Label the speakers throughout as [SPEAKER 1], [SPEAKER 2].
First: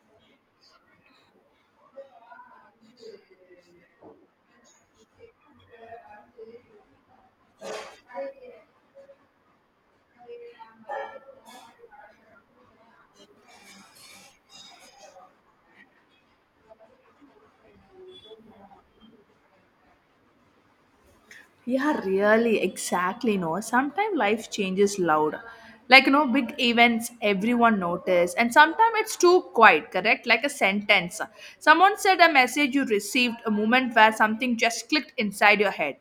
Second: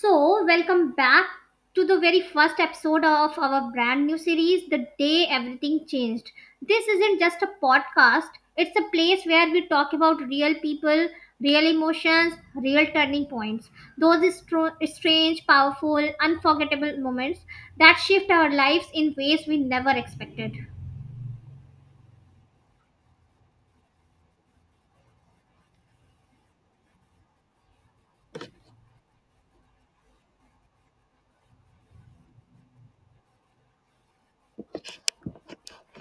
[SPEAKER 1] So, welcome back to the very first episode of our brand new series, The Day Everything Changed. This isn't just a podcast, it's a place where we talk about real people, real emotions, real turning points. Those strange, powerful, unforgettable moments that shift our lives in ways we never expected.
[SPEAKER 2] Yeah, really, exactly. No, sometimes life changes loud, big events everyone notice, and sometimes it's too quiet. Correct, like a sentence. Someone said a message you received, a moment where something just clicked inside your head.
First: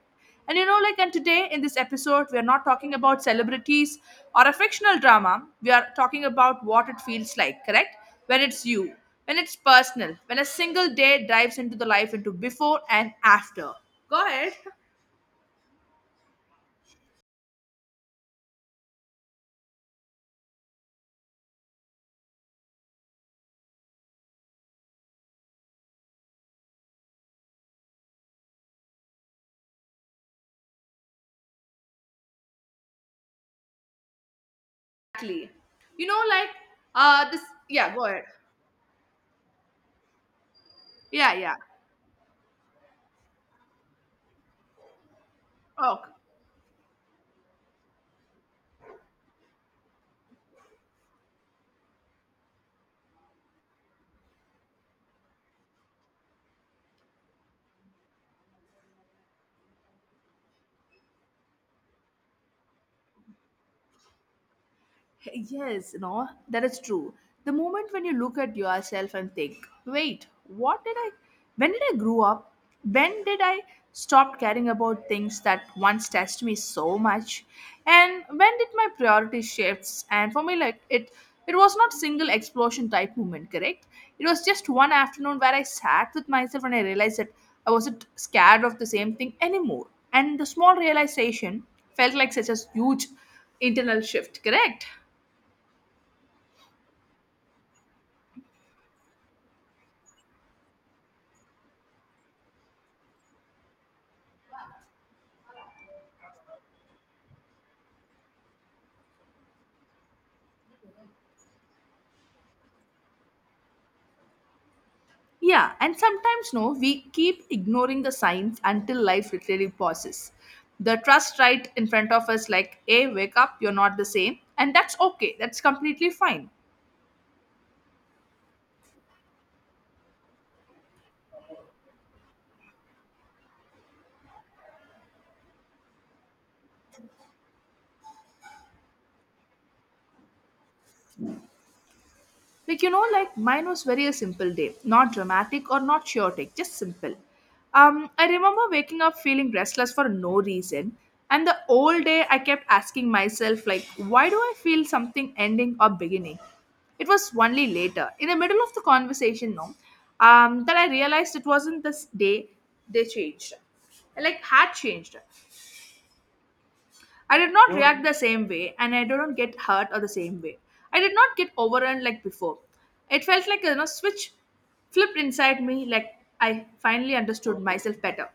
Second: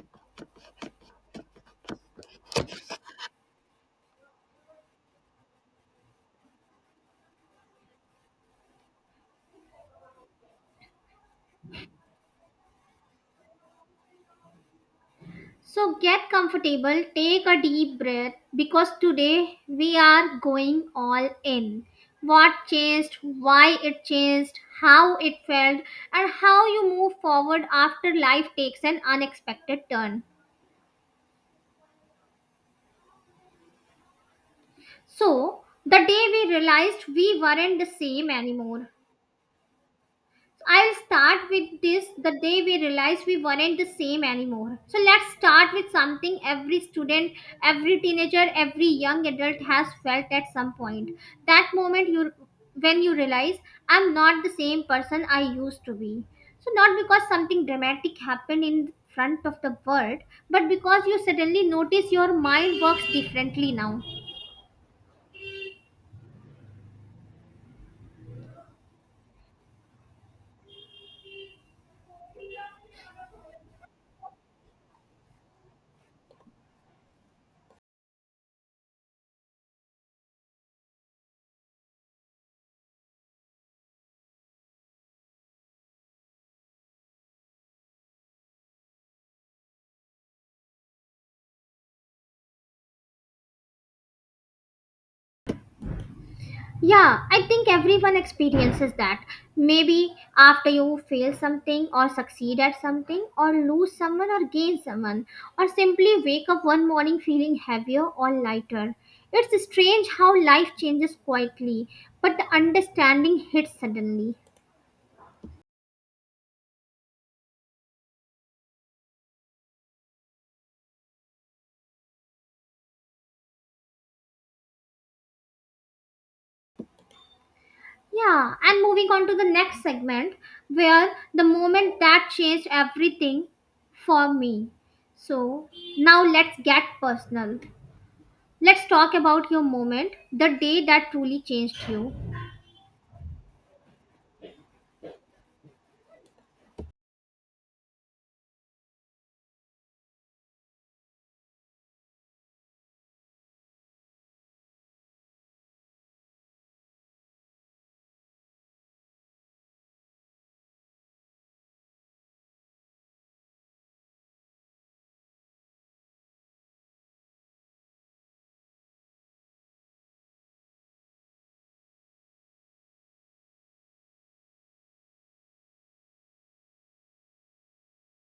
[SPEAKER 2] And today in this episode, we are not talking about celebrities or a fictional drama. We are talking about what it feels like, correct? When it's you, when it's personal, when a single day dives into the life into before and after. Go ahead.
[SPEAKER 1] So get comfortable, take a deep breath because today we are going all in. What changed, why it changed, how it felt, and how you move forward after life takes an unexpected turn.
[SPEAKER 2] Exactly.
[SPEAKER 1] So, the day
[SPEAKER 2] You know, like
[SPEAKER 1] we realized we
[SPEAKER 2] this
[SPEAKER 1] weren't the
[SPEAKER 2] yeah, go ahead.
[SPEAKER 1] same anymore. I'll
[SPEAKER 2] Yeah,
[SPEAKER 1] start
[SPEAKER 2] yeah.
[SPEAKER 1] with this, the day we realized we weren't the same anymore. So let's start with
[SPEAKER 2] Okay.
[SPEAKER 1] something every student, every teenager, every young adult has felt at some point. That moment you when you realize I'm not the same person I used to be. So not because something dramatic happened in front of the world, but because you suddenly notice your mind works differently now.
[SPEAKER 2] Yes, no, that is true. The moment when you look at yourself and think, wait, when did I grow up? When did I stop caring about things that once touched me so much? And when did my priority shifts? And for me, it was not single explosion type movement, correct? It was just one afternoon where I sat with myself and I realized that I wasn't scared of the same thing anymore. And the small realization felt like such a huge internal shift, correct?
[SPEAKER 1] Yeah, I think everyone experiences that. Maybe after you fail something, or succeed at something, or lose someone, or gain someone, or simply wake up one morning feeling heavier or lighter. It's strange how life changes quietly, but the understanding hits suddenly.
[SPEAKER 2] Yeah, and sometimes no, we keep ignoring the signs until life literally pauses. The trust right in front of us, like, hey, wake up, you're not the same. And that's okay, that's completely fine.
[SPEAKER 1] Yeah, and moving on to the next segment where the moment that changed everything for me. So now let's get personal. Let's talk about your moment, the day that truly changed you.
[SPEAKER 2] Like mine was very a simple day, not dramatic or not chaotic, just simple. I remember waking up feeling restless for no reason, and the whole day I kept asking myself, like, why do I feel something ending or beginning? It was only later in the middle of the conversation, no, that I realized it wasn't this day they changed, like, had changed. I did not You react the same way, and I didn't get hurt or the same way. I did not get overrun like before. It felt like a, switch flipped inside me, like I finally understood myself better.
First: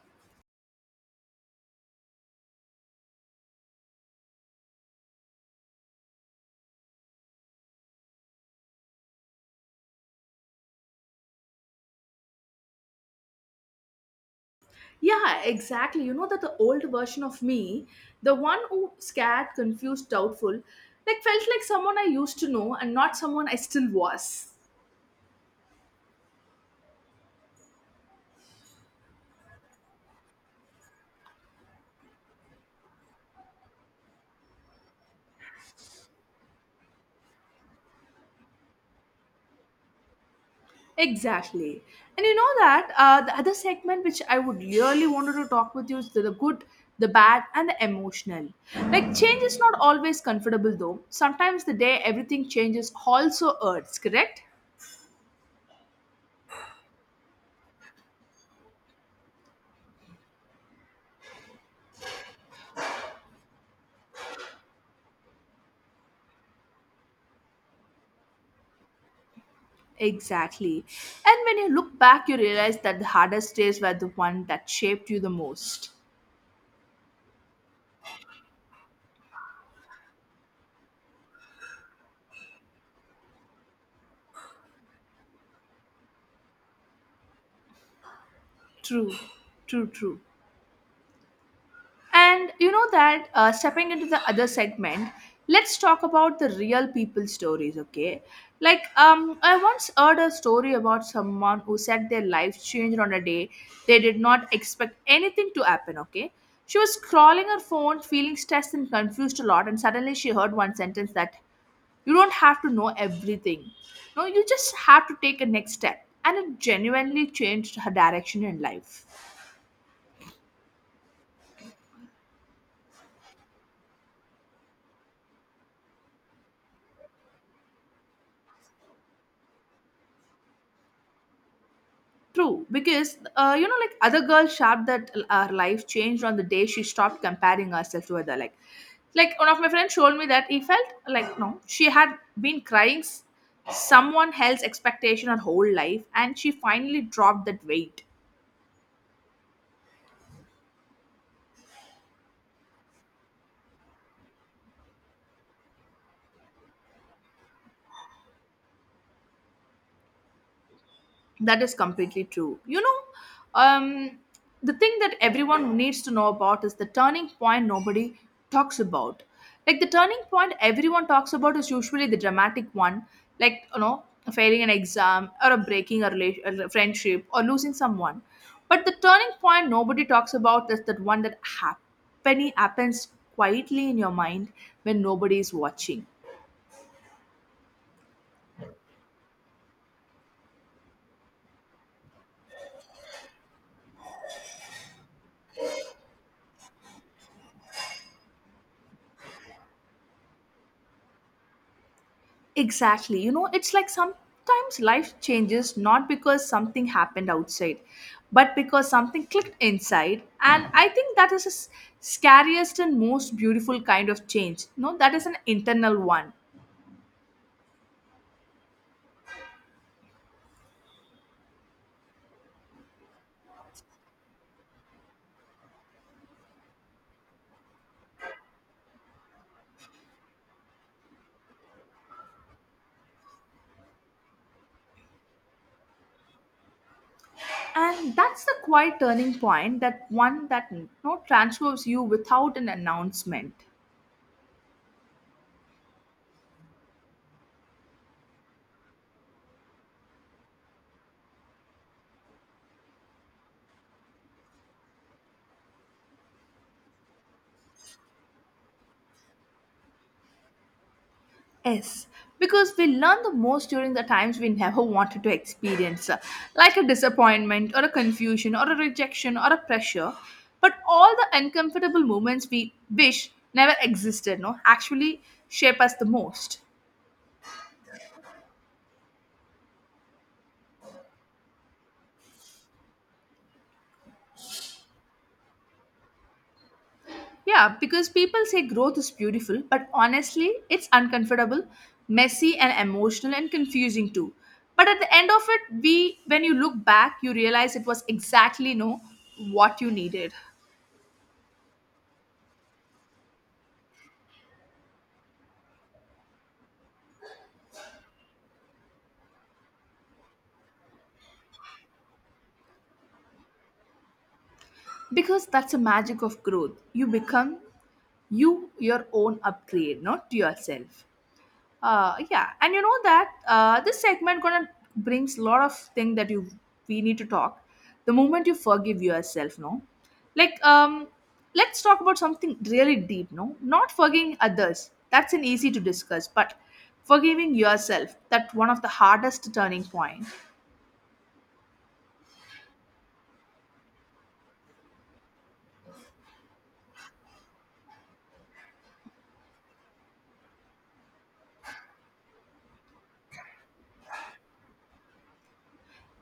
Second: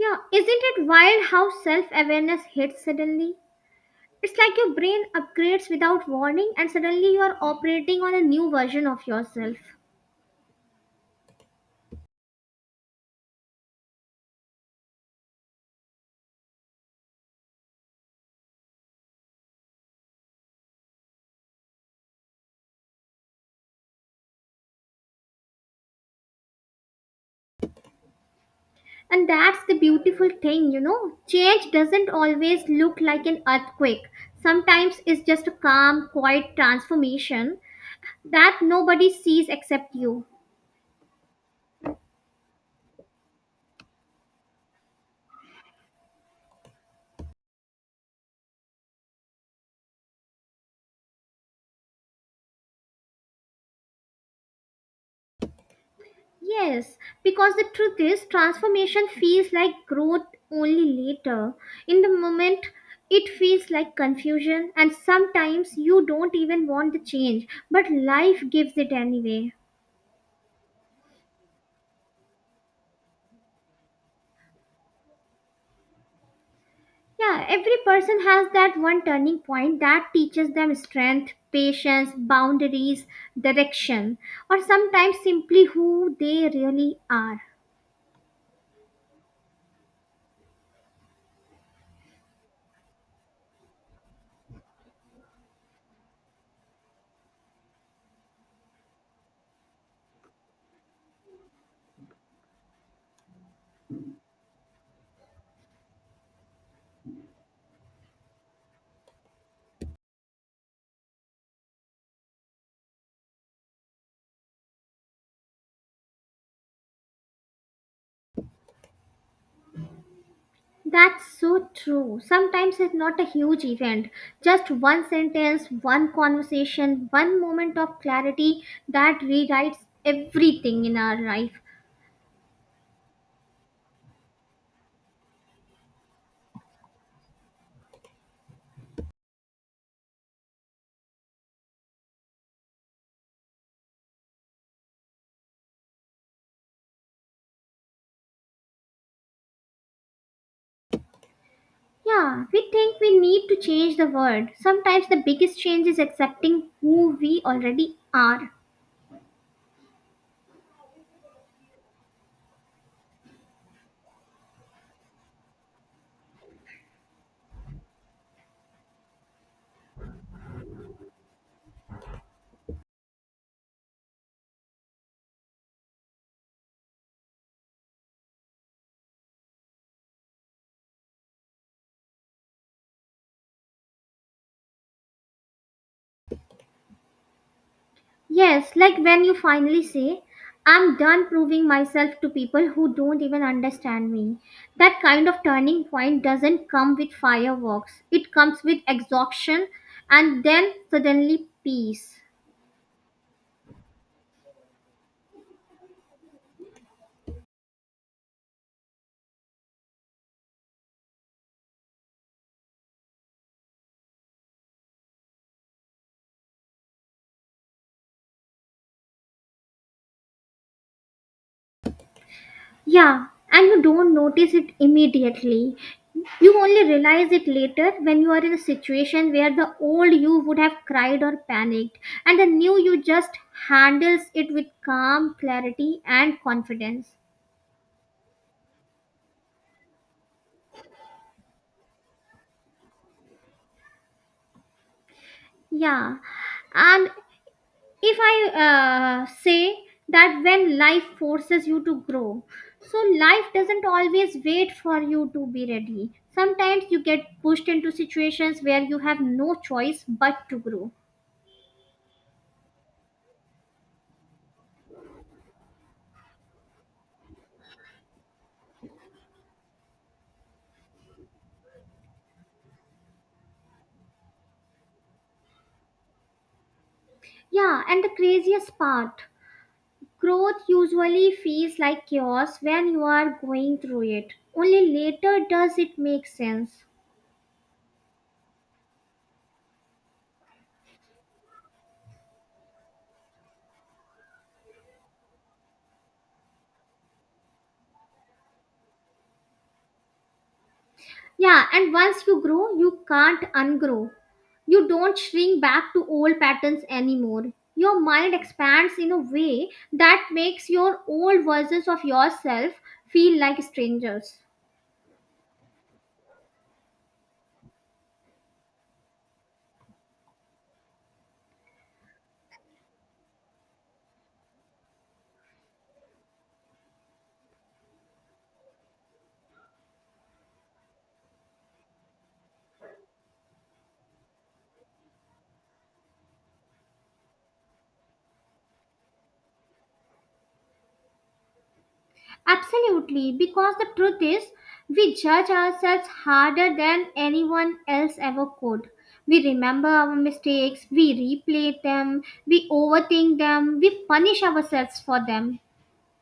[SPEAKER 1] Yeah, isn't it wild how self awareness hits suddenly? It's like your brain upgrades without warning, and suddenly you are operating on a new version of yourself.
[SPEAKER 2] Yeah, exactly. You know that the old version of me, the one who scared, confused, doubtful, like felt like someone I used to know and not someone I still was.
[SPEAKER 1] And that's the beautiful thing, you know. Change doesn't always look like an earthquake, sometimes it's just a calm, quiet transformation that nobody sees except you.
[SPEAKER 2] Exactly. And you know that the other segment which I would really wanted to talk with you is the good, the bad, and the emotional. Like, change is not always comfortable though. Sometimes the day everything changes also hurts, correct?
[SPEAKER 1] Yes, because the truth is, transformation feels like growth only later. In the moment, it feels like confusion, and sometimes you don't even want the change, but life gives it anyway.
[SPEAKER 2] Exactly. And when you look back, you realize that the hardest days were the one that shaped you the most.
[SPEAKER 1] Yeah, every person has that one turning point that teaches them strength, patience, boundaries, direction, or sometimes simply who they really are.
[SPEAKER 2] True, true. And you know that stepping into the other segment, let's talk about the real people stories, okay? Like, I once heard a story about someone who said their life changed on a day they did not expect anything to happen, okay? She was scrolling her phone, feeling stressed and confused a lot, and suddenly she heard one sentence that you don't have to know everything. No, you just have to take a next step. And it genuinely changed her direction in life.
[SPEAKER 1] That's so true. Sometimes it's not a huge event, just one sentence, one conversation, one moment of clarity that rewrites everything in our life.
[SPEAKER 2] True, because other girls shout that her life changed on the day she stopped comparing herself to other. Like, one of my friends told me that he felt like no, she had been crying s- someone else's expectation her whole life, and she finally dropped that weight.
[SPEAKER 1] Yeah, we think we need to change the world. Sometimes the biggest change is accepting who we already are.
[SPEAKER 2] That is completely true. You know, um, the thing that everyone needs to know about is the turning point nobody talks about. Like the turning point everyone talks about is usually the dramatic one, like, failing an exam or a breaking a, relation, a friendship or losing someone. But the turning point nobody talks about is that one that happens quietly in your mind when nobody is watching.
[SPEAKER 1] Yes, like when you finally say, I'm done proving myself to people who don't even understand me. That kind of turning point doesn't come with fireworks, it comes with exhaustion and then suddenly peace.
[SPEAKER 2] Exactly. You know, it's like sometimes life changes not because something happened outside, but because something clicked inside. And I think that is scariest and most beautiful kind of change. No, that is an internal one.
[SPEAKER 1] Yeah, and you don't notice it immediately. You only realize it later when you are in a situation where the old you would have cried or panicked, and the new you just handles it with calm, clarity, and confidence.
[SPEAKER 2] And that's the quiet turning point, that one that no transforms you without an announcement.
[SPEAKER 1] Yeah, and if I say that when life forces you to grow, so life doesn't always wait for you to be ready. Sometimes you get pushed into situations where you have no choice but to grow.
[SPEAKER 2] Yes, because we learn the most during the times we never wanted to experience, like a disappointment or a confusion or a rejection or a pressure. But all the uncomfortable moments we wish never existed, no, actually shape us the most.
[SPEAKER 1] Yeah, and the craziest part, growth usually feels like chaos when you are going through it. Only later does it make sense.
[SPEAKER 2] Yeah, because people say growth is beautiful, but honestly, it's uncomfortable, messy, and emotional and confusing too. But at the end of it, we when you look back, you realize it was exactly no what you needed.
[SPEAKER 1] Yeah, and once you grow, you can't ungrow. You don't shrink back to old patterns anymore. Your mind expands in a way that makes your old versions of yourself feel like strangers.
[SPEAKER 2] Because that's the magic of growth, you become you, your own upgrade, not yourself. Yeah, and you know that this segment gonna brings a lot of thing that you we need to talk. The moment you forgive yourself, no, like, let's talk about something really deep, no, not forgiving others, that's an easy to discuss, but forgiving yourself. That one of the hardest turning point.
[SPEAKER 1] Absolutely, because the truth is, we judge ourselves harder than anyone else ever could. We remember our mistakes, we replay them, we overthink them, we punish ourselves for them.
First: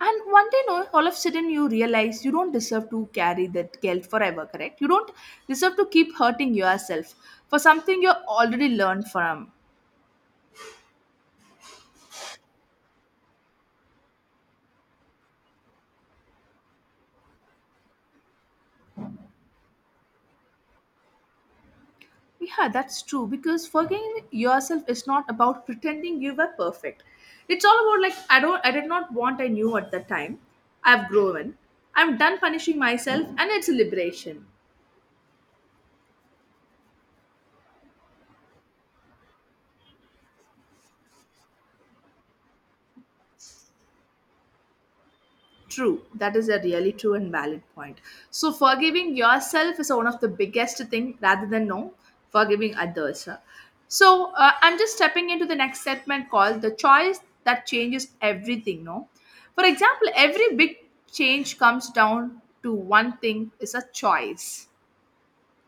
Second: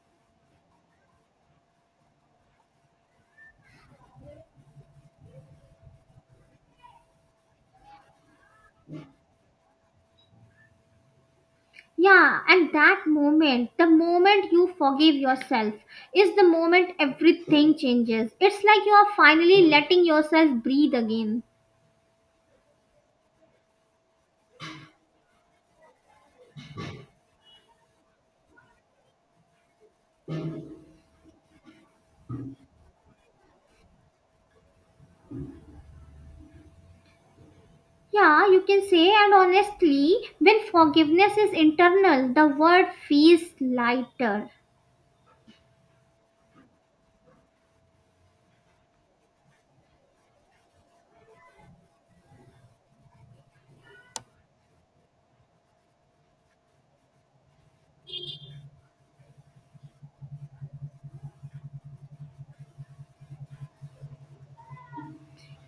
[SPEAKER 2] And one day, no, all of a sudden, you realize you don't deserve to carry that guilt forever, correct? You don't deserve to keep hurting yourself for something you already learned from.
[SPEAKER 1] Yeah, and that moment, the moment you forgive yourself, is the moment everything changes. It's like you are finally letting yourself breathe again.
[SPEAKER 2] Yeah, that's true because forgiving yourself is not about pretending you were perfect. It's all about like I did not want I knew at that time. I've grown. I'm done punishing myself, and it's a liberation.
[SPEAKER 1] Yeah, you can say, and honestly, when forgiveness is internal, the word feels lighter.
[SPEAKER 2] True. That is a really true and valid point. So forgiving yourself is one of the biggest thing rather than no forgiving others. So I'm just stepping into the next segment called the choice that changes everything. No, for example, every big change comes down to one thing is a choice.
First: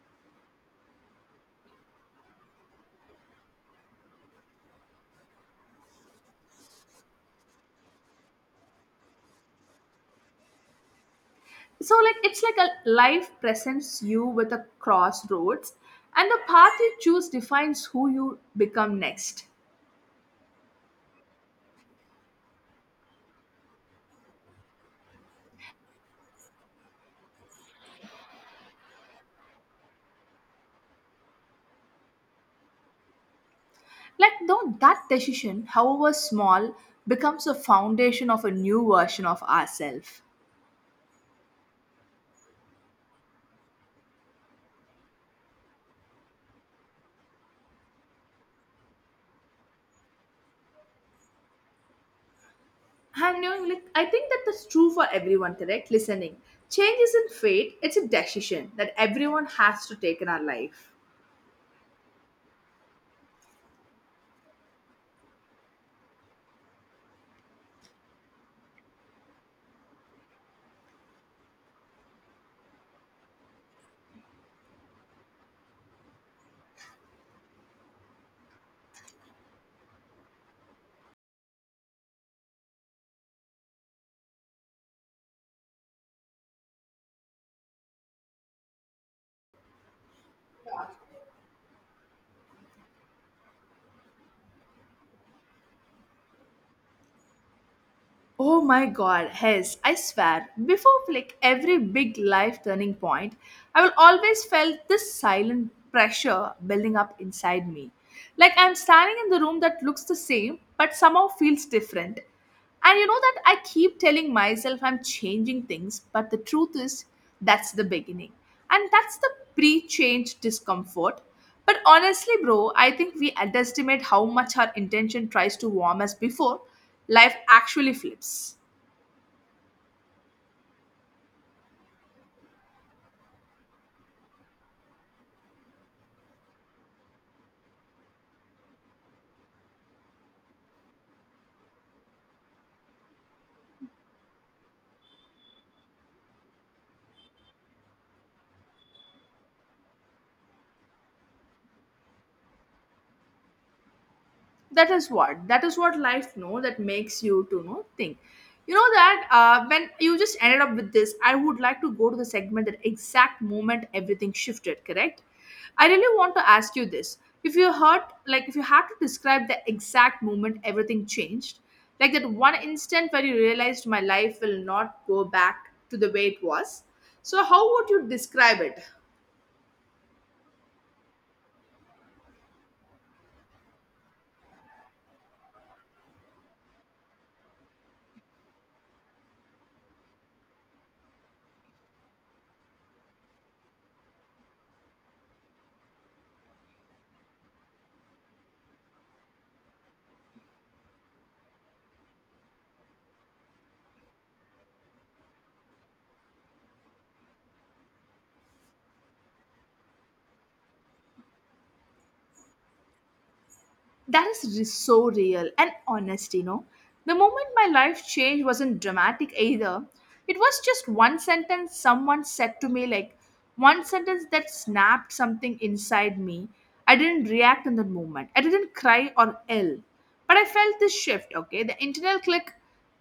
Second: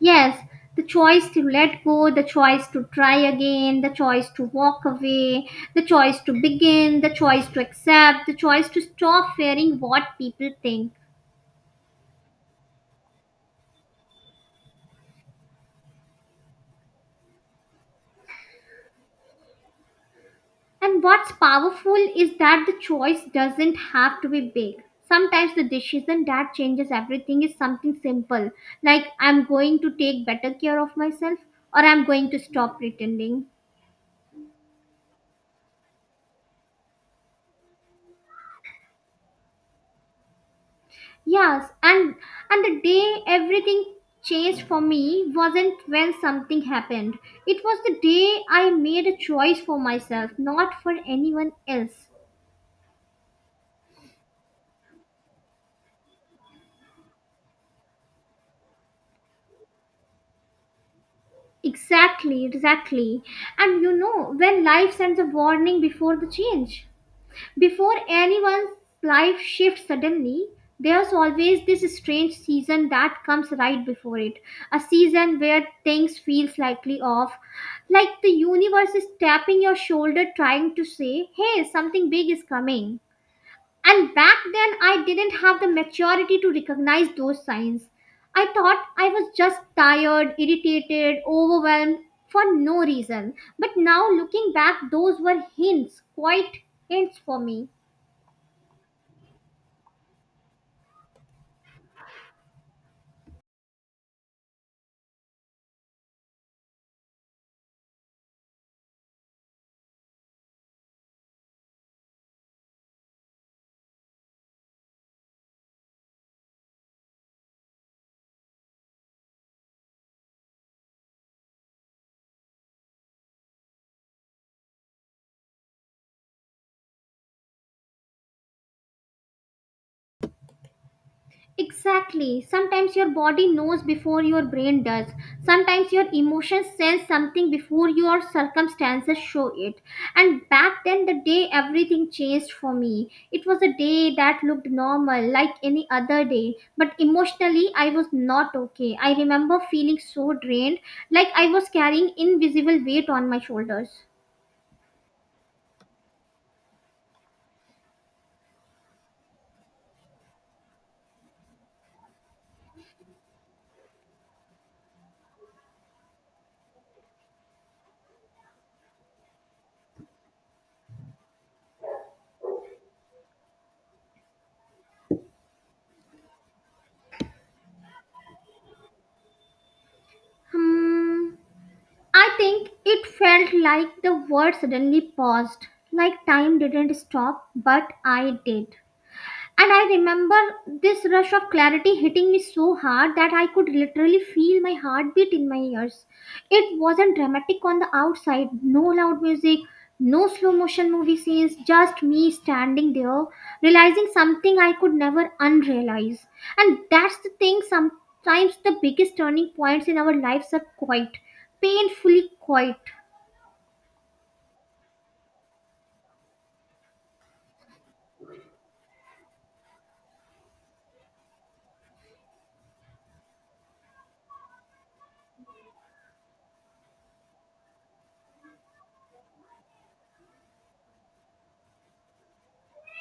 [SPEAKER 1] Yes, the choice to let go, the choice to try again, the choice to walk away, the choice to begin, the choice to accept, the choice to stop fearing what people think.
[SPEAKER 2] So like it's like a life presents you with a crossroads, and the path you choose defines who you become next.
[SPEAKER 1] And what's powerful is that the choice doesn't have to be big. Sometimes the decision that changes everything is something simple, like I'm going to take better care of myself or I'm going to stop pretending.
[SPEAKER 2] Like though that decision, however small, becomes a foundation of a new version of ourselves.
[SPEAKER 1] Yes, and the day everything changed for me wasn't when something happened. It was the day I made a choice for myself, not for anyone else.
[SPEAKER 2] And you know, like, I think that's true for everyone, correct? Listening. Change isn't fate, it's a decision that everyone has to take in our life.
[SPEAKER 1] Exactly, exactly. And you know, when life sends a warning before the change. Before anyone's life shifts suddenly, there's always this strange season that comes right before it. A season where things feel slightly off, like the universe is tapping your shoulder trying to say, "Hey, something big is coming." And back then I didn't have the maturity to recognize those signs. I thought I was just tired, irritated, overwhelmed for no reason. But now looking back, those were hints, quite hints for me.
[SPEAKER 2] Oh my god, yes, I swear. Before like every big life turning point, I will always felt this silent pressure building up inside me. Like I'm standing in the room that looks the same but somehow feels different. And you know that I keep telling myself I'm changing things, but the truth is that's the beginning. And that's the pre-change discomfort. But honestly, bro, I think we underestimate how much our intention tries to warm us before life actually flips.
[SPEAKER 1] Exactly. Sometimes your body knows before your brain does. Sometimes your emotions sense something before your circumstances show it. And back then, the day everything changed for me. It was a day that looked normal, like any other day. But emotionally, I was not okay. I remember feeling so drained, like I was carrying invisible weight on my shoulders.
[SPEAKER 2] That is what life know that makes you to know think. You know that when you just ended up with this, I would like to go to the segment that exact moment everything shifted, correct? I really want to ask you this. If you heard, like, if you had to describe the exact moment everything changed, like that one instant where you realized my life will not go back to the way it was, so how would you describe it?
[SPEAKER 1] Hmm. I think it felt like the world suddenly paused, like time didn't stop, but I did. And I remember this rush of clarity hitting me so hard that I could literally feel my heartbeat in my ears. It wasn't dramatic on the outside, no loud music, no slow motion movie scenes, just me standing there, realizing something I could never unrealize. And that's the thing, sometimes the biggest turning points in our lives are quiet, painfully quiet.
[SPEAKER 2] So real and honest, you know. The moment my life changed wasn't dramatic either. It was just one sentence someone said to me, like one sentence that snapped something inside me. I didn't react in that moment. I didn't cry or yell. But I felt this shift, okay? The internal click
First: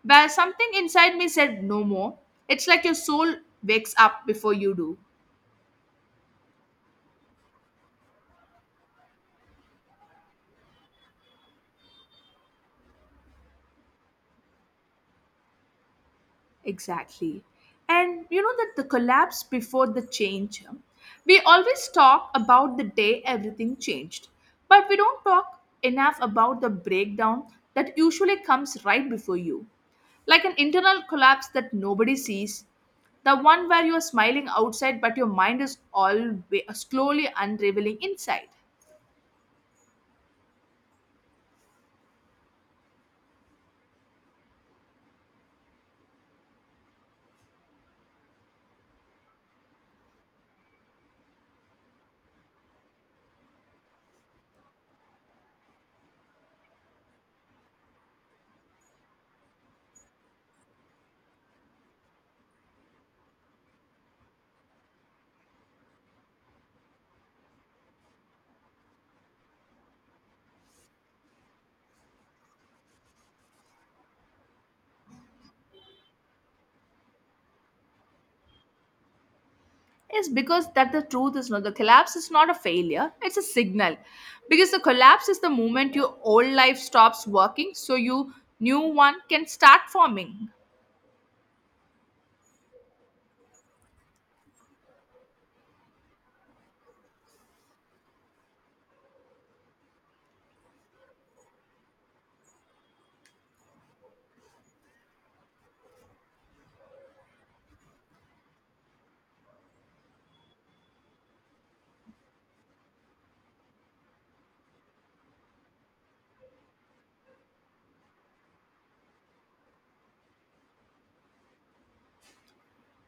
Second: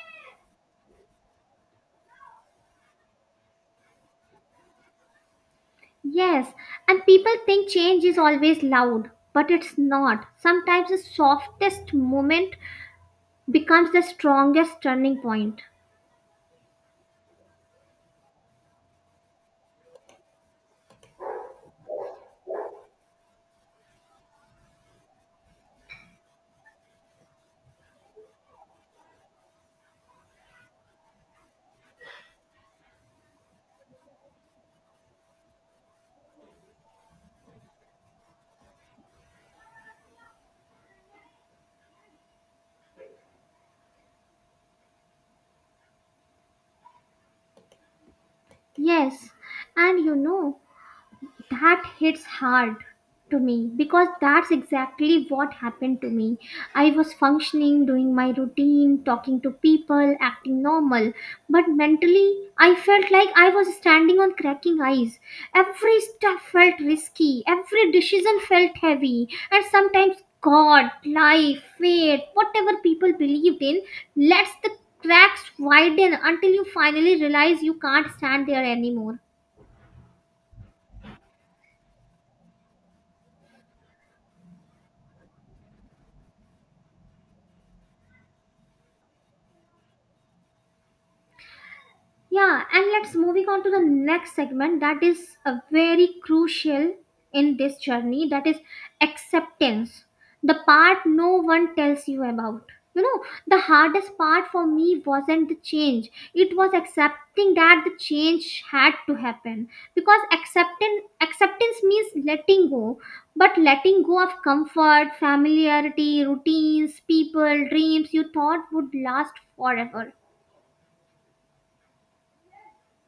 [SPEAKER 2] where something inside me said no more. It's like your soul wakes up before you do.
[SPEAKER 1] Yes, and people think change is always loud, but it's not. Sometimes the softest moment becomes the strongest turning point.
[SPEAKER 2] Exactly. And you know that the collapse before the change, we always talk about the day everything changed, but we don't talk enough about the breakdown that usually comes right before you. Like an internal collapse that nobody sees, the one where you're smiling outside but your mind is all slowly unraveling inside.
[SPEAKER 1] Yes, and you know, that hits hard to me because that's exactly what happened to me. I was functioning, doing my routine, talking to people, acting normal, but mentally I felt like I was standing on cracking ice. Every step felt risky, every decision felt heavy, and sometimes God, life, fate, whatever people believed in, lets the cracks widen until you finally realize you can't stand there anymore.
[SPEAKER 2] Is because that the truth is not the collapse is not a failure, it's a signal, because the collapse is the moment your old life stops working so you new one can start forming.
[SPEAKER 1] Yeah, and let's moving on to the next segment that is a very crucial in this journey, that is acceptance. The part no one tells you about. You know, the hardest part for me wasn't the change. It was accepting that the change had to happen, because acceptance means letting go, but letting go of comfort, familiarity, routines, people, dreams you thought would last forever.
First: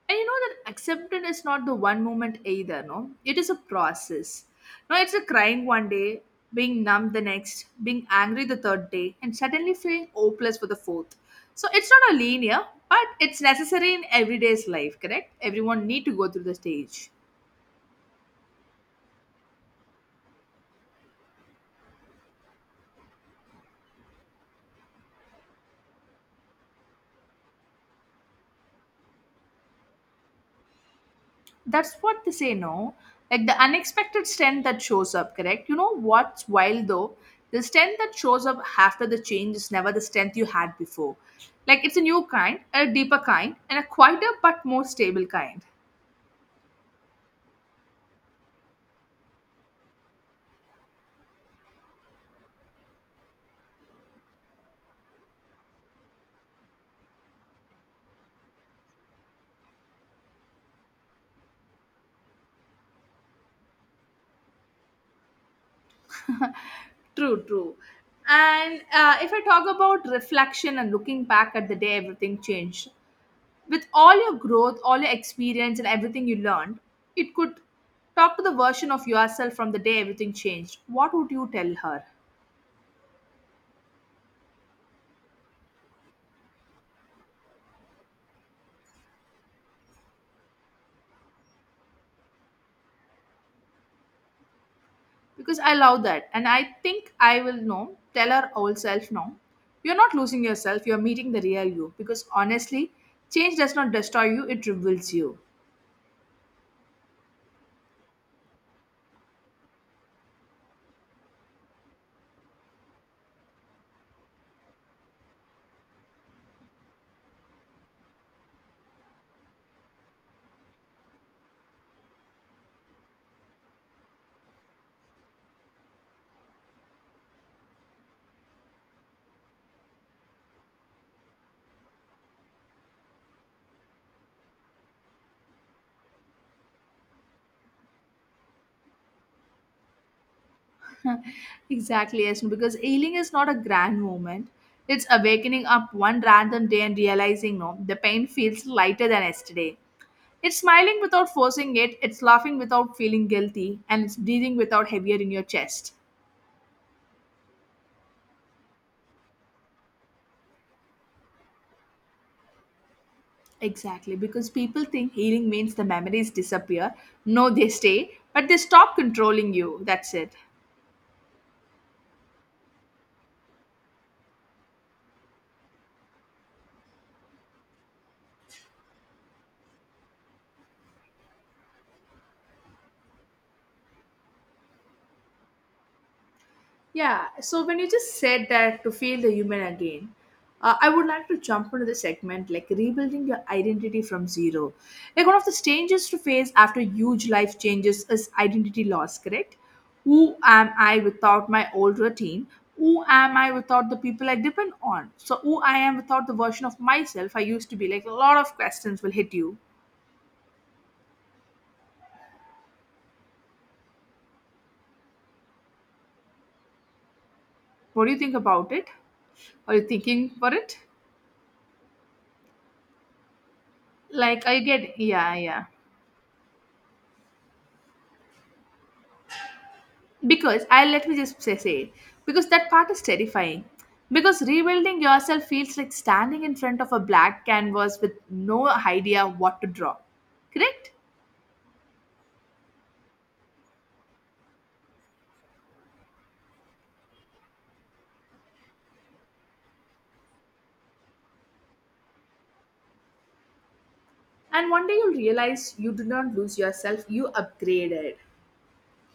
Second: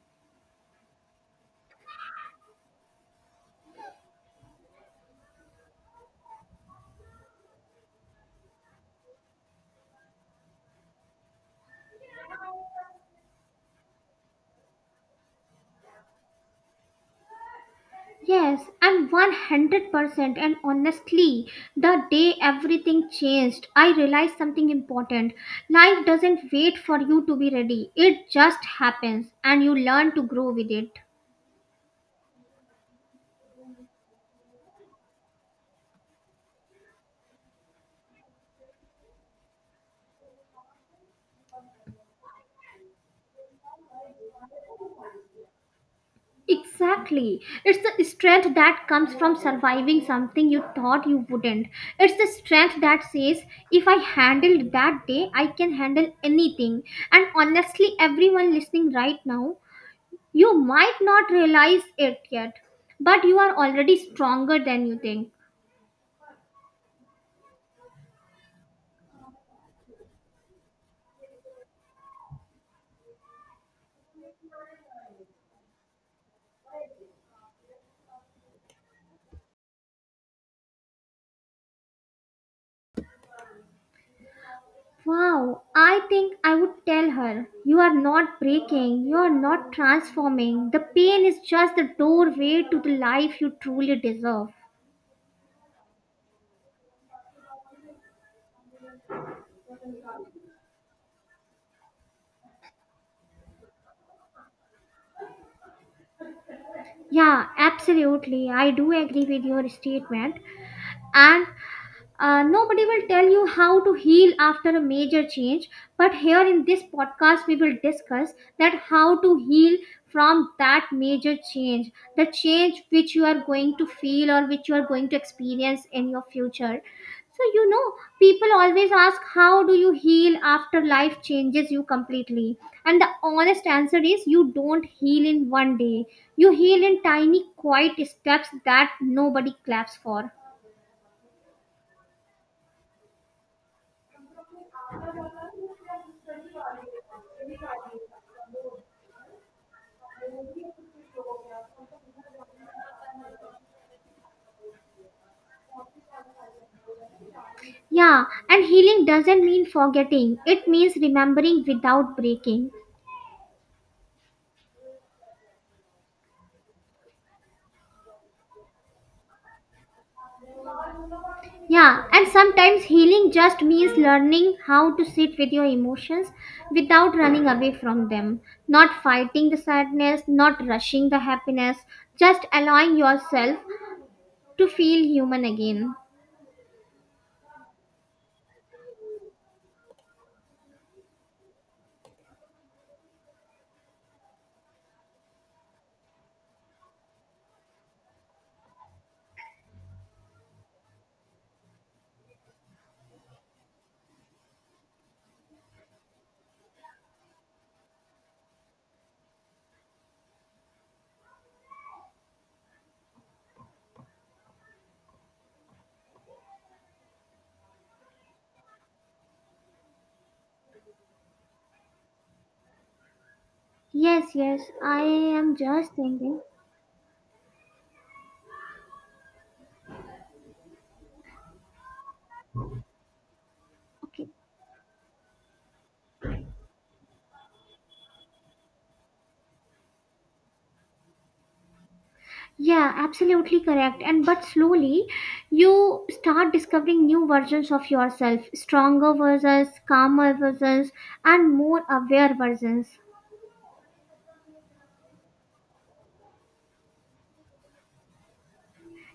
[SPEAKER 2] And you know that acceptance is not the one moment either, no, it is a process, no, it's a crying one day, being numb the next, being angry the third day and suddenly feeling hopeless for the fourth. So it's not a linear, but it's necessary in everyday's life, correct? Everyone need to go through the stage.
[SPEAKER 1] Yes, and 100%. And honestly, the day everything changed, I realized something important. Life doesn't wait for you to be ready, it just happens, and you learn to grow with it.
[SPEAKER 2] That's what they say, no, like the unexpected strength that shows up, correct? You know what's wild though, the strength that shows up after the change is never the strength you had before. Like it's a new kind, a deeper kind, and a quieter but more stable kind.
[SPEAKER 1] Exactly. It's the strength that comes from surviving something you thought you wouldn't. It's the strength that says, if I handled that day, I can handle anything. And honestly, everyone listening right now, you might not realize it yet, but you are already stronger than you think.
[SPEAKER 2] True. And if I talk about reflection and looking back at the day everything changed, with all your growth, all your experience, and everything you learned, it could talk to the version of yourself from the day everything changed. What would you tell her?
[SPEAKER 1] Wow, I think I would tell her, you are not breaking, you are not transforming. The pain is just the doorway to the life you truly deserve.
[SPEAKER 2] Because I love that. And I think I will know, tell our old self now. You're not losing yourself, you're meeting the real you. Because honestly, change does not destroy you, it reveals you.
[SPEAKER 1] Yeah, absolutely. I do agree with your statement. And nobody will tell you how to heal after a major change, but here in this podcast, we will discuss that how to heal from that major change, the change which you are going to feel or which you are going to experience in your future. So, you know, people always ask, how do you heal after life changes you completely? And the honest answer is, you don't heal in one day. You heal in tiny, quiet steps that nobody claps for.
[SPEAKER 2] exactly, yes. Because healing is not a grand moment. It's awakening up one random day and realizing, no, the pain feels lighter than yesterday. It's smiling without forcing it, it's laughing without feeling guilty, and it's breathing without heavier in your chest.
[SPEAKER 1] Yeah, and healing doesn't mean forgetting, it means remembering without breaking.
[SPEAKER 2] Exactly, because people think healing means the memories disappear. No, they stay, but they stop controlling you. That's it.
[SPEAKER 1] Yeah, and sometimes healing just means learning how to sit with your emotions without running away from them, not fighting the sadness, not rushing the happiness, just allowing yourself to feel human again.
[SPEAKER 2] Yeah, so when you just said that to feel the human again, I would like to jump into the segment like rebuilding your identity from zero. Like one of the strangest to face after huge life changes is identity loss, correct? Who am I without my old routine? Who am I without the people I depend on? So, who I am without the version of myself I used to be? Like a lot of questions will hit you. What do you think about it? Are you thinking for it?
[SPEAKER 1] Yes,
[SPEAKER 2] Like I
[SPEAKER 1] yes,
[SPEAKER 2] get,
[SPEAKER 1] I
[SPEAKER 2] yeah,
[SPEAKER 1] am
[SPEAKER 2] yeah.
[SPEAKER 1] just thinking.
[SPEAKER 2] Because I let me just say because that part is terrifying.
[SPEAKER 1] Okay.
[SPEAKER 2] Because rebuilding yourself feels like standing in front of a black canvas with no idea what to draw. Correct?
[SPEAKER 1] Yeah, absolutely correct. And but slowly you start discovering new versions of yourself, stronger versions, calmer versions, and more aware versions.
[SPEAKER 2] And one day you'll realize you did not lose yourself, you upgraded.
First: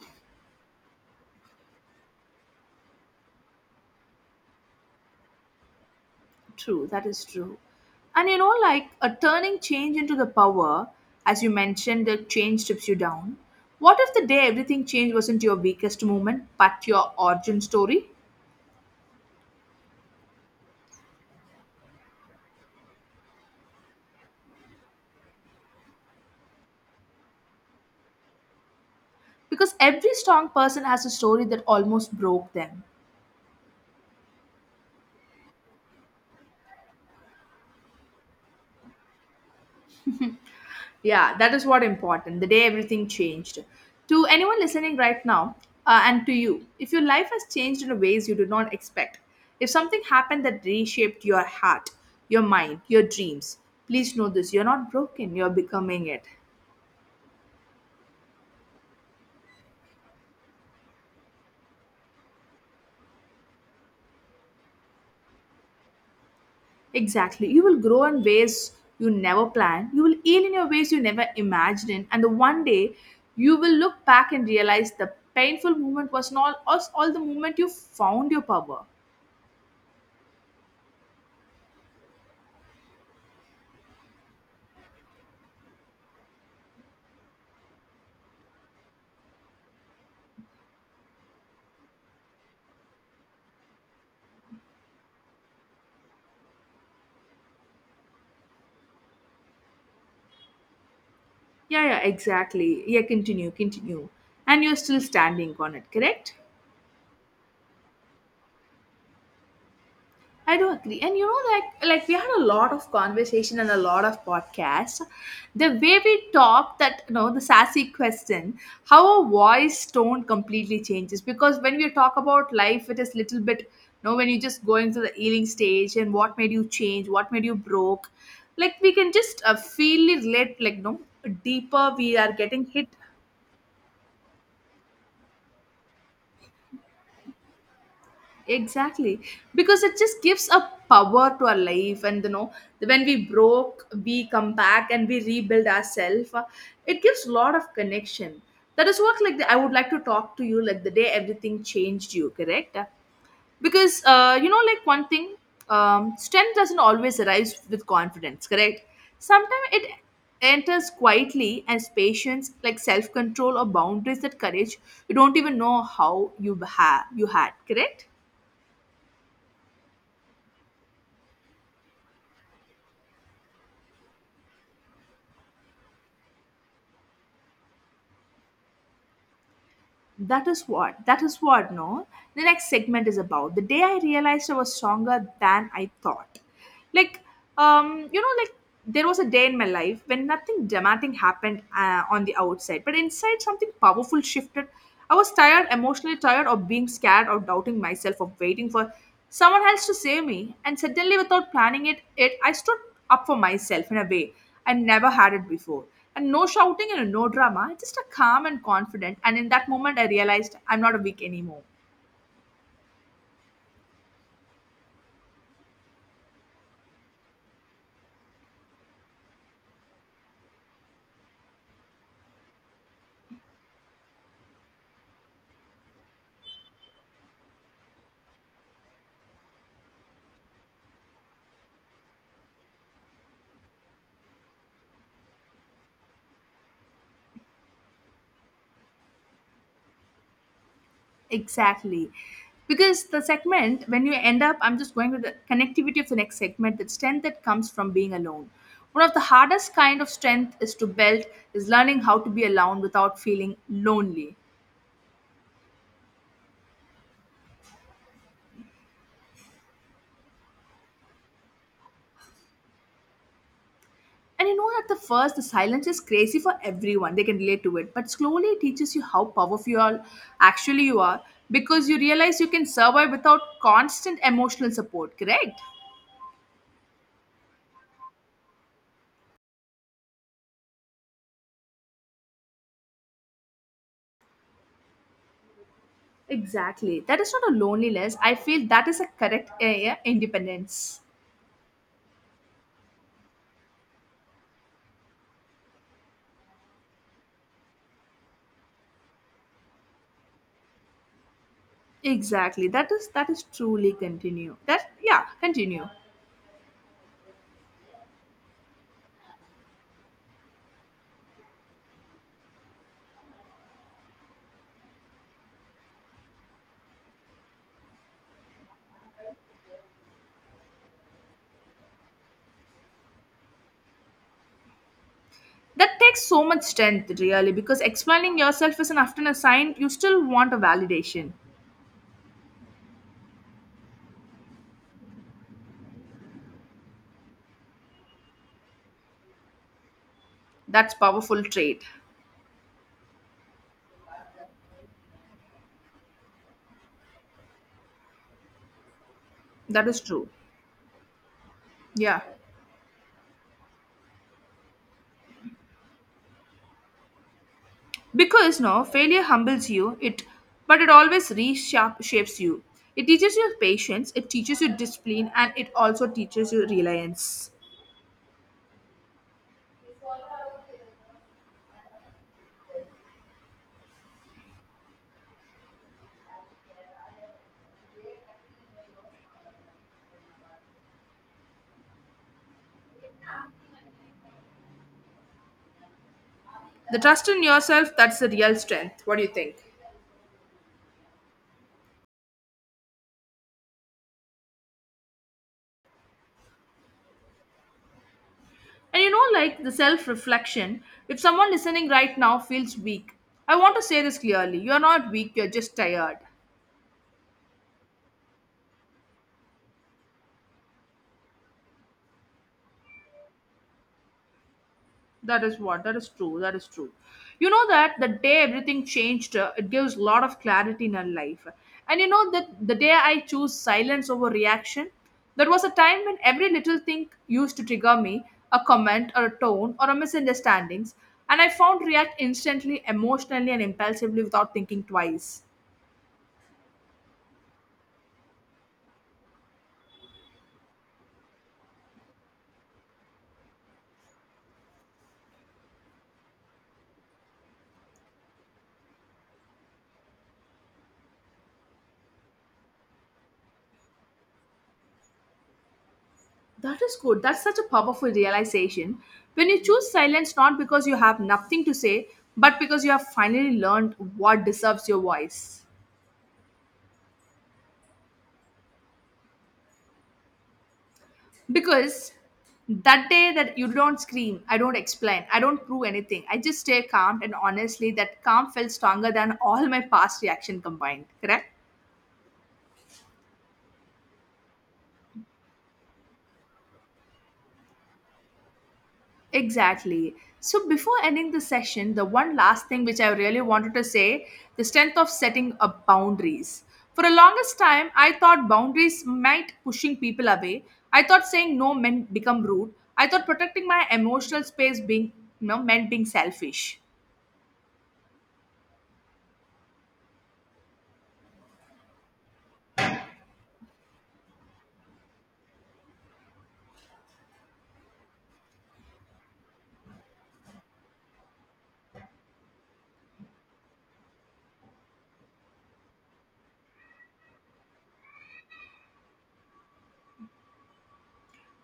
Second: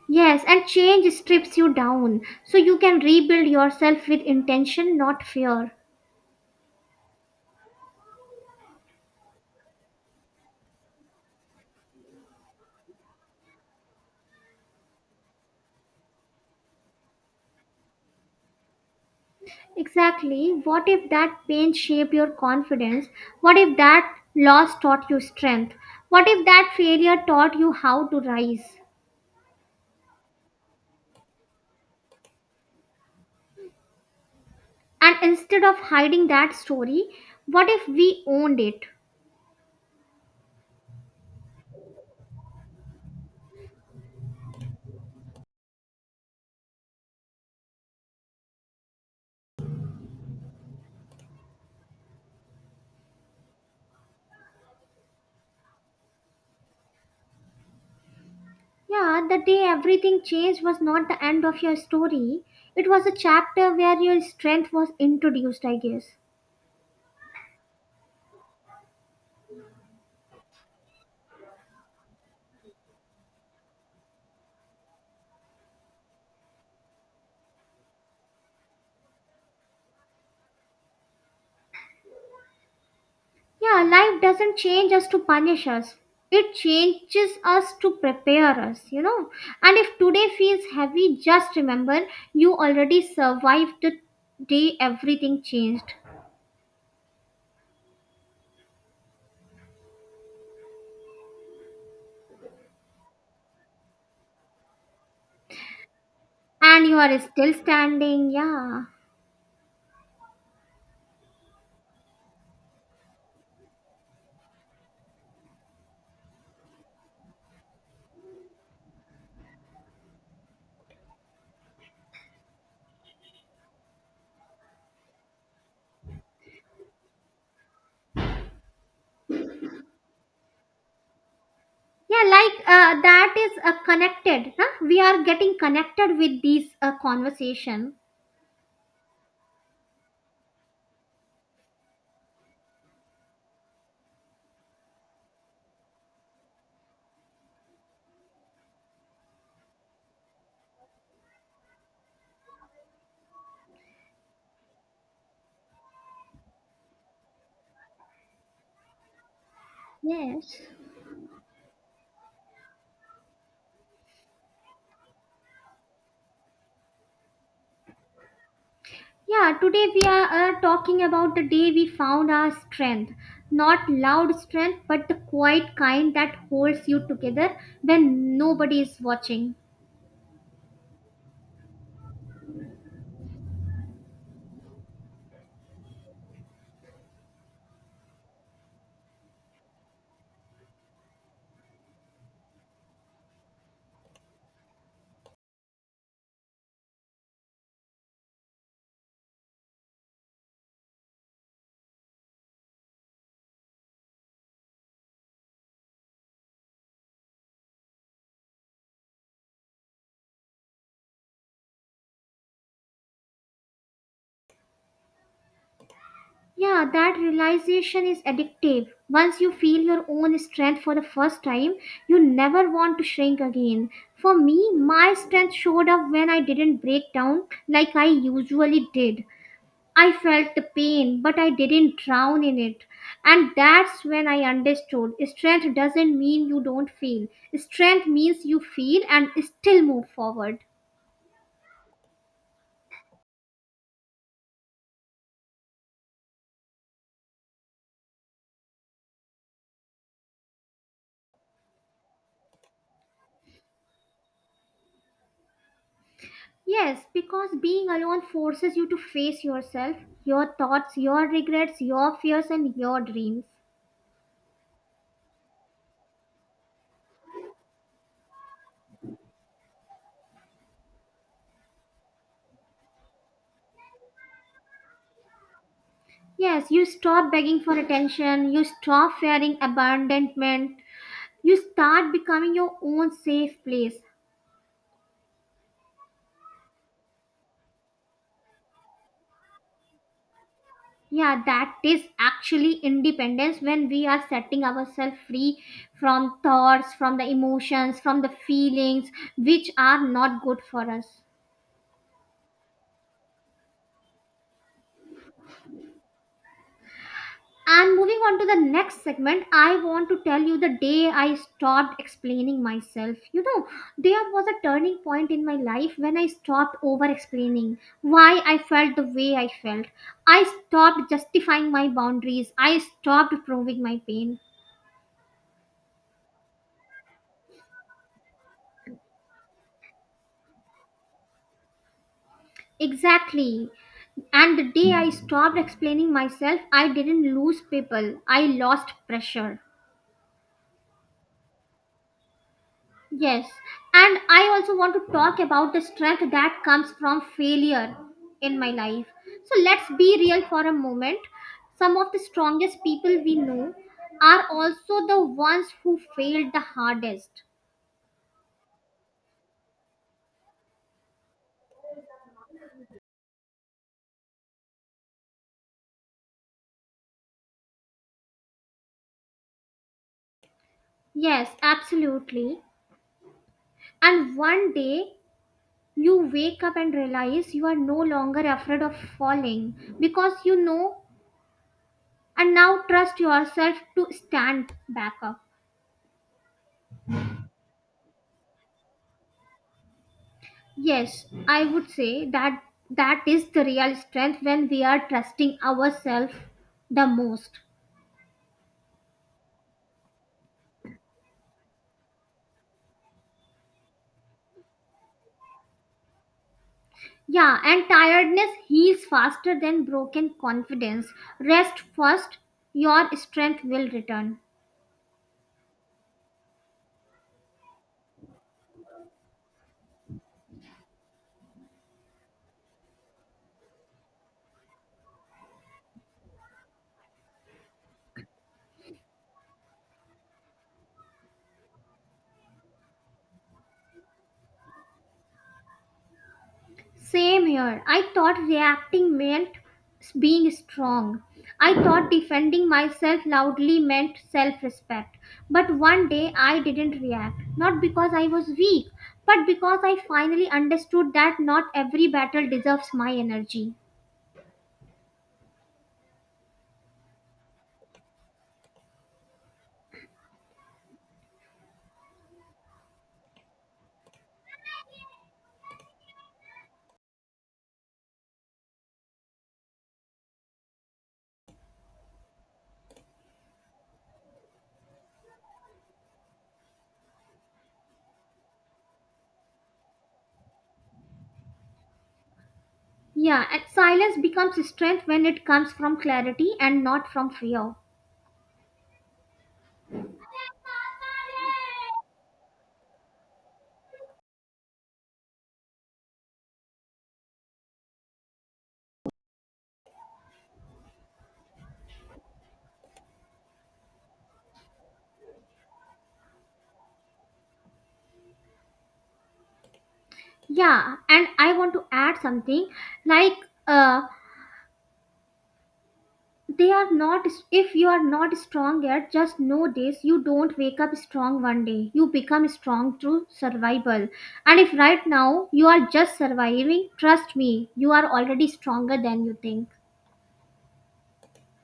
[SPEAKER 1] Yes, and change strips you down so you can rebuild yourself with intention, not fear.
[SPEAKER 2] True, that is true. And you know, like a turning change into the power, as you mentioned, the change trips you down. What if the day everything changed wasn't your weakest moment, but your origin story?
[SPEAKER 1] Exactly. What if that pain shaped your confidence? What if that loss taught you strength? What if that failure taught you how to rise?
[SPEAKER 2] Because every strong person has a story that almost broke them.
[SPEAKER 1] And instead of hiding that story, what if we owned it?
[SPEAKER 2] Yeah, that is what important. The day everything changed. To anyone listening right now, and to you, if your life has changed in ways you did not expect, if something happened that reshaped your heart, your mind, your dreams, please know this: you're not broken. You're becoming it.
[SPEAKER 1] Yeah, the day everything changed was not the end of your story. It was a chapter where your strength was introduced, I guess.
[SPEAKER 2] Exactly. You will grow in ways you never planned. You will heal in your ways you never imagined, in, and the one day you will look back and realize the painful moment was not all the moment you found your power.
[SPEAKER 1] Yeah, life doesn't change us to punish us. It changes us to prepare us, you know. And if today feels heavy, just remember you already survived the day everything changed.
[SPEAKER 2] Yeah, yeah, exactly. Yeah, continue, continue. And you're still standing on it, correct?
[SPEAKER 1] And you are still standing, yeah.
[SPEAKER 2] I do agree. And you know, like we had a lot of conversation and a lot of podcasts. The way we talk, that you know, the sassy question, how our voice tone completely changes. Because when we talk about life, it is little bit, you know, when you're just going through the healing stage and what made you change, what made you broke, like we can just feel it, like no deeper we
[SPEAKER 1] Yeah,
[SPEAKER 2] are
[SPEAKER 1] like
[SPEAKER 2] getting hit.
[SPEAKER 1] that is connected, huh? We are getting connected with these conversation.
[SPEAKER 2] Exactly. Because it just gives a power to our life. And, you know, when we broke, we come back and we rebuild ourselves. It gives a lot of connection. That is what, like, the, I would like to talk to you, like, the day everything changed you, correct? Because, you know, like, one thing, strength doesn't always arise with confidence, correct? Sometimes it
[SPEAKER 1] Yes.
[SPEAKER 2] enters quietly as patience, like self control or boundaries that courage you don't even know how you, you had, correct?
[SPEAKER 1] Yeah, today we are talking about the day we found our strength, not loud strength but the quiet kind that holds you together when nobody is watching.
[SPEAKER 2] That is what, no? The next segment is about the day I realized I was stronger than I thought, like, you know, like, there was a day in my life when nothing dramatic happened on the outside, but inside something powerful shifted. I was tired, emotionally tired of being scared, of doubting myself, of waiting for someone else to save me, and suddenly, without planning it, I stood up for myself in a way I never had it before. And no shouting and no drama, just a calm and confident, and in that moment I realized I'm not a weak anymore.
[SPEAKER 1] Yeah, that realization is addictive. Once you feel your own strength for the first time, you never want to shrink again. For me, my strength showed up when I didn't break down like I usually did. I felt the pain, but I didn't drown in it. And that's when I understood strength doesn't mean you don't feel, strength means you feel and still move forward.
[SPEAKER 2] Exactly. Because the segment, when you end up, I'm just going with the connectivity of the next segment, the strength that comes from being alone. One of the hardest kind of strength is to build is learning how to be alone without feeling lonely.
[SPEAKER 1] Yes, because being alone forces you to face yourself, your thoughts, your regrets, your fears, and your dreams.
[SPEAKER 2] And you know at the first the silence is crazy for everyone. They can relate to it. But slowly it teaches you how powerful you are, actually you are, because you realize you can survive without constant emotional support, correct?
[SPEAKER 1] Yes, you stop begging for attention, you stop fearing abandonment, you start becoming your own safe place.
[SPEAKER 2] Exactly. That is not a loneliness. I feel that is a correct yeah, independence.
[SPEAKER 1] Yeah, that is actually independence when we are setting ourselves free from thoughts, from the emotions, from the feelings which are not good for us.
[SPEAKER 2] Exactly. That is truly continue. That yeah, continue.
[SPEAKER 1] And moving on to the next segment, I want to tell you the day I stopped explaining myself. You know, there was a turning point in my life when I stopped over explaining why I felt the way I felt. I stopped justifying my boundaries, I stopped proving my pain.
[SPEAKER 2] That takes so much strength really, because explaining yourself is an often a sign you still want a validation.
[SPEAKER 1] Exactly. And the day I stopped explaining myself, I didn't lose people, I lost pressure.
[SPEAKER 2] That's powerful trait.
[SPEAKER 1] Yes, and I also want to talk about the strength that comes from failure in my life. So
[SPEAKER 2] That
[SPEAKER 1] let's
[SPEAKER 2] is
[SPEAKER 1] be
[SPEAKER 2] true.
[SPEAKER 1] real for a moment. Some of the
[SPEAKER 2] Yeah.
[SPEAKER 1] strongest people we know are also the ones who failed the hardest.
[SPEAKER 2] Because no, failure humbles you, it but it always reshapes you. It teaches you patience, it teaches you discipline, and it also teaches you reliance.
[SPEAKER 1] Yes, absolutely. And one day you wake up and realize you are no longer afraid of falling because you know and now trust yourself to stand back up.
[SPEAKER 2] The trust in yourself, that's the real strength. What do you think?
[SPEAKER 1] Yes, I would say that that is the real strength when we are trusting ourselves the most.
[SPEAKER 2] And you know, like the self reflection, if someone listening right now feels weak, I want to say this clearly, you're not weak, you're just tired.
[SPEAKER 1] Yeah, and tiredness heals faster than broken confidence. Rest first, your strength will return.
[SPEAKER 2] That is what, that is true, that is true. You know that the day everything changed, it gives a lot of clarity in our life. And you know that the day I choose silence over reaction, there was a time when every little thing used to trigger me, a comment or a tone or a misunderstandings, and I found react instantly, emotionally and impulsively, without thinking twice.
[SPEAKER 1] Same here. I thought reacting meant being strong. I thought defending myself loudly meant self respect. But one day I didn't react. Not because I was weak, but because I finally understood that not every battle deserves my energy.
[SPEAKER 2] That is good. That's such a powerful realization. When you choose silence, not because you have nothing to say, but because you have finally learned what deserves your voice. Because that day that you don't scream, I don't explain, I don't prove anything, I just stay calm, and honestly, that calm felt stronger than all my past reaction combined. Correct?
[SPEAKER 1] Yeah, and silence becomes strength when it comes from clarity and not from fear.
[SPEAKER 2] Exactly. So before ending the session, the one last thing which I really wanted to say, the strength of setting up boundaries. For the longest time, I thought boundaries might pushing people away. I thought saying no meant become rude. I thought protecting my emotional space being, you know, meant being selfish.
[SPEAKER 1] Yeah, and I want to add something like uh, they are not, if you are not strong yet just know this, you don't wake up strong one day, you become strong through survival, and if right now you are just surviving, trust me, you are already stronger than you think.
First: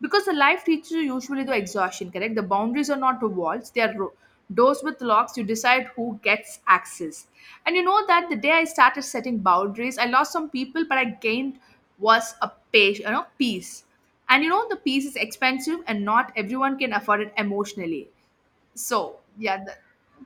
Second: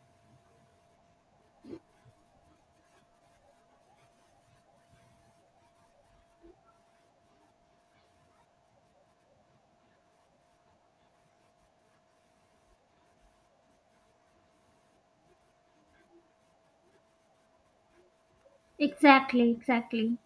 [SPEAKER 2] Because the life teaches you usually the exhaustion, correct, the boundaries are not walls, they are doors with locks, you decide who gets access. And you know that the day I started setting boundaries, I lost some people, but I gained was a page, you know, peace. And you know the peace is expensive and not everyone can afford it emotionally, so
[SPEAKER 1] Exactly,
[SPEAKER 2] yeah.
[SPEAKER 1] exactly.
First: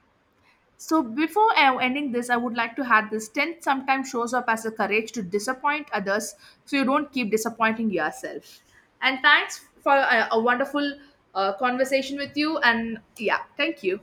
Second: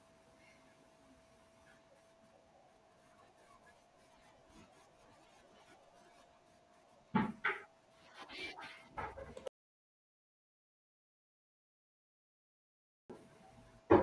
[SPEAKER 2] So before ending this, I would like to add this. Strength sometimes shows up as a courage to disappoint others, so you don't keep disappointing yourself. And thanks for a wonderful conversation with you. And yeah, thank you.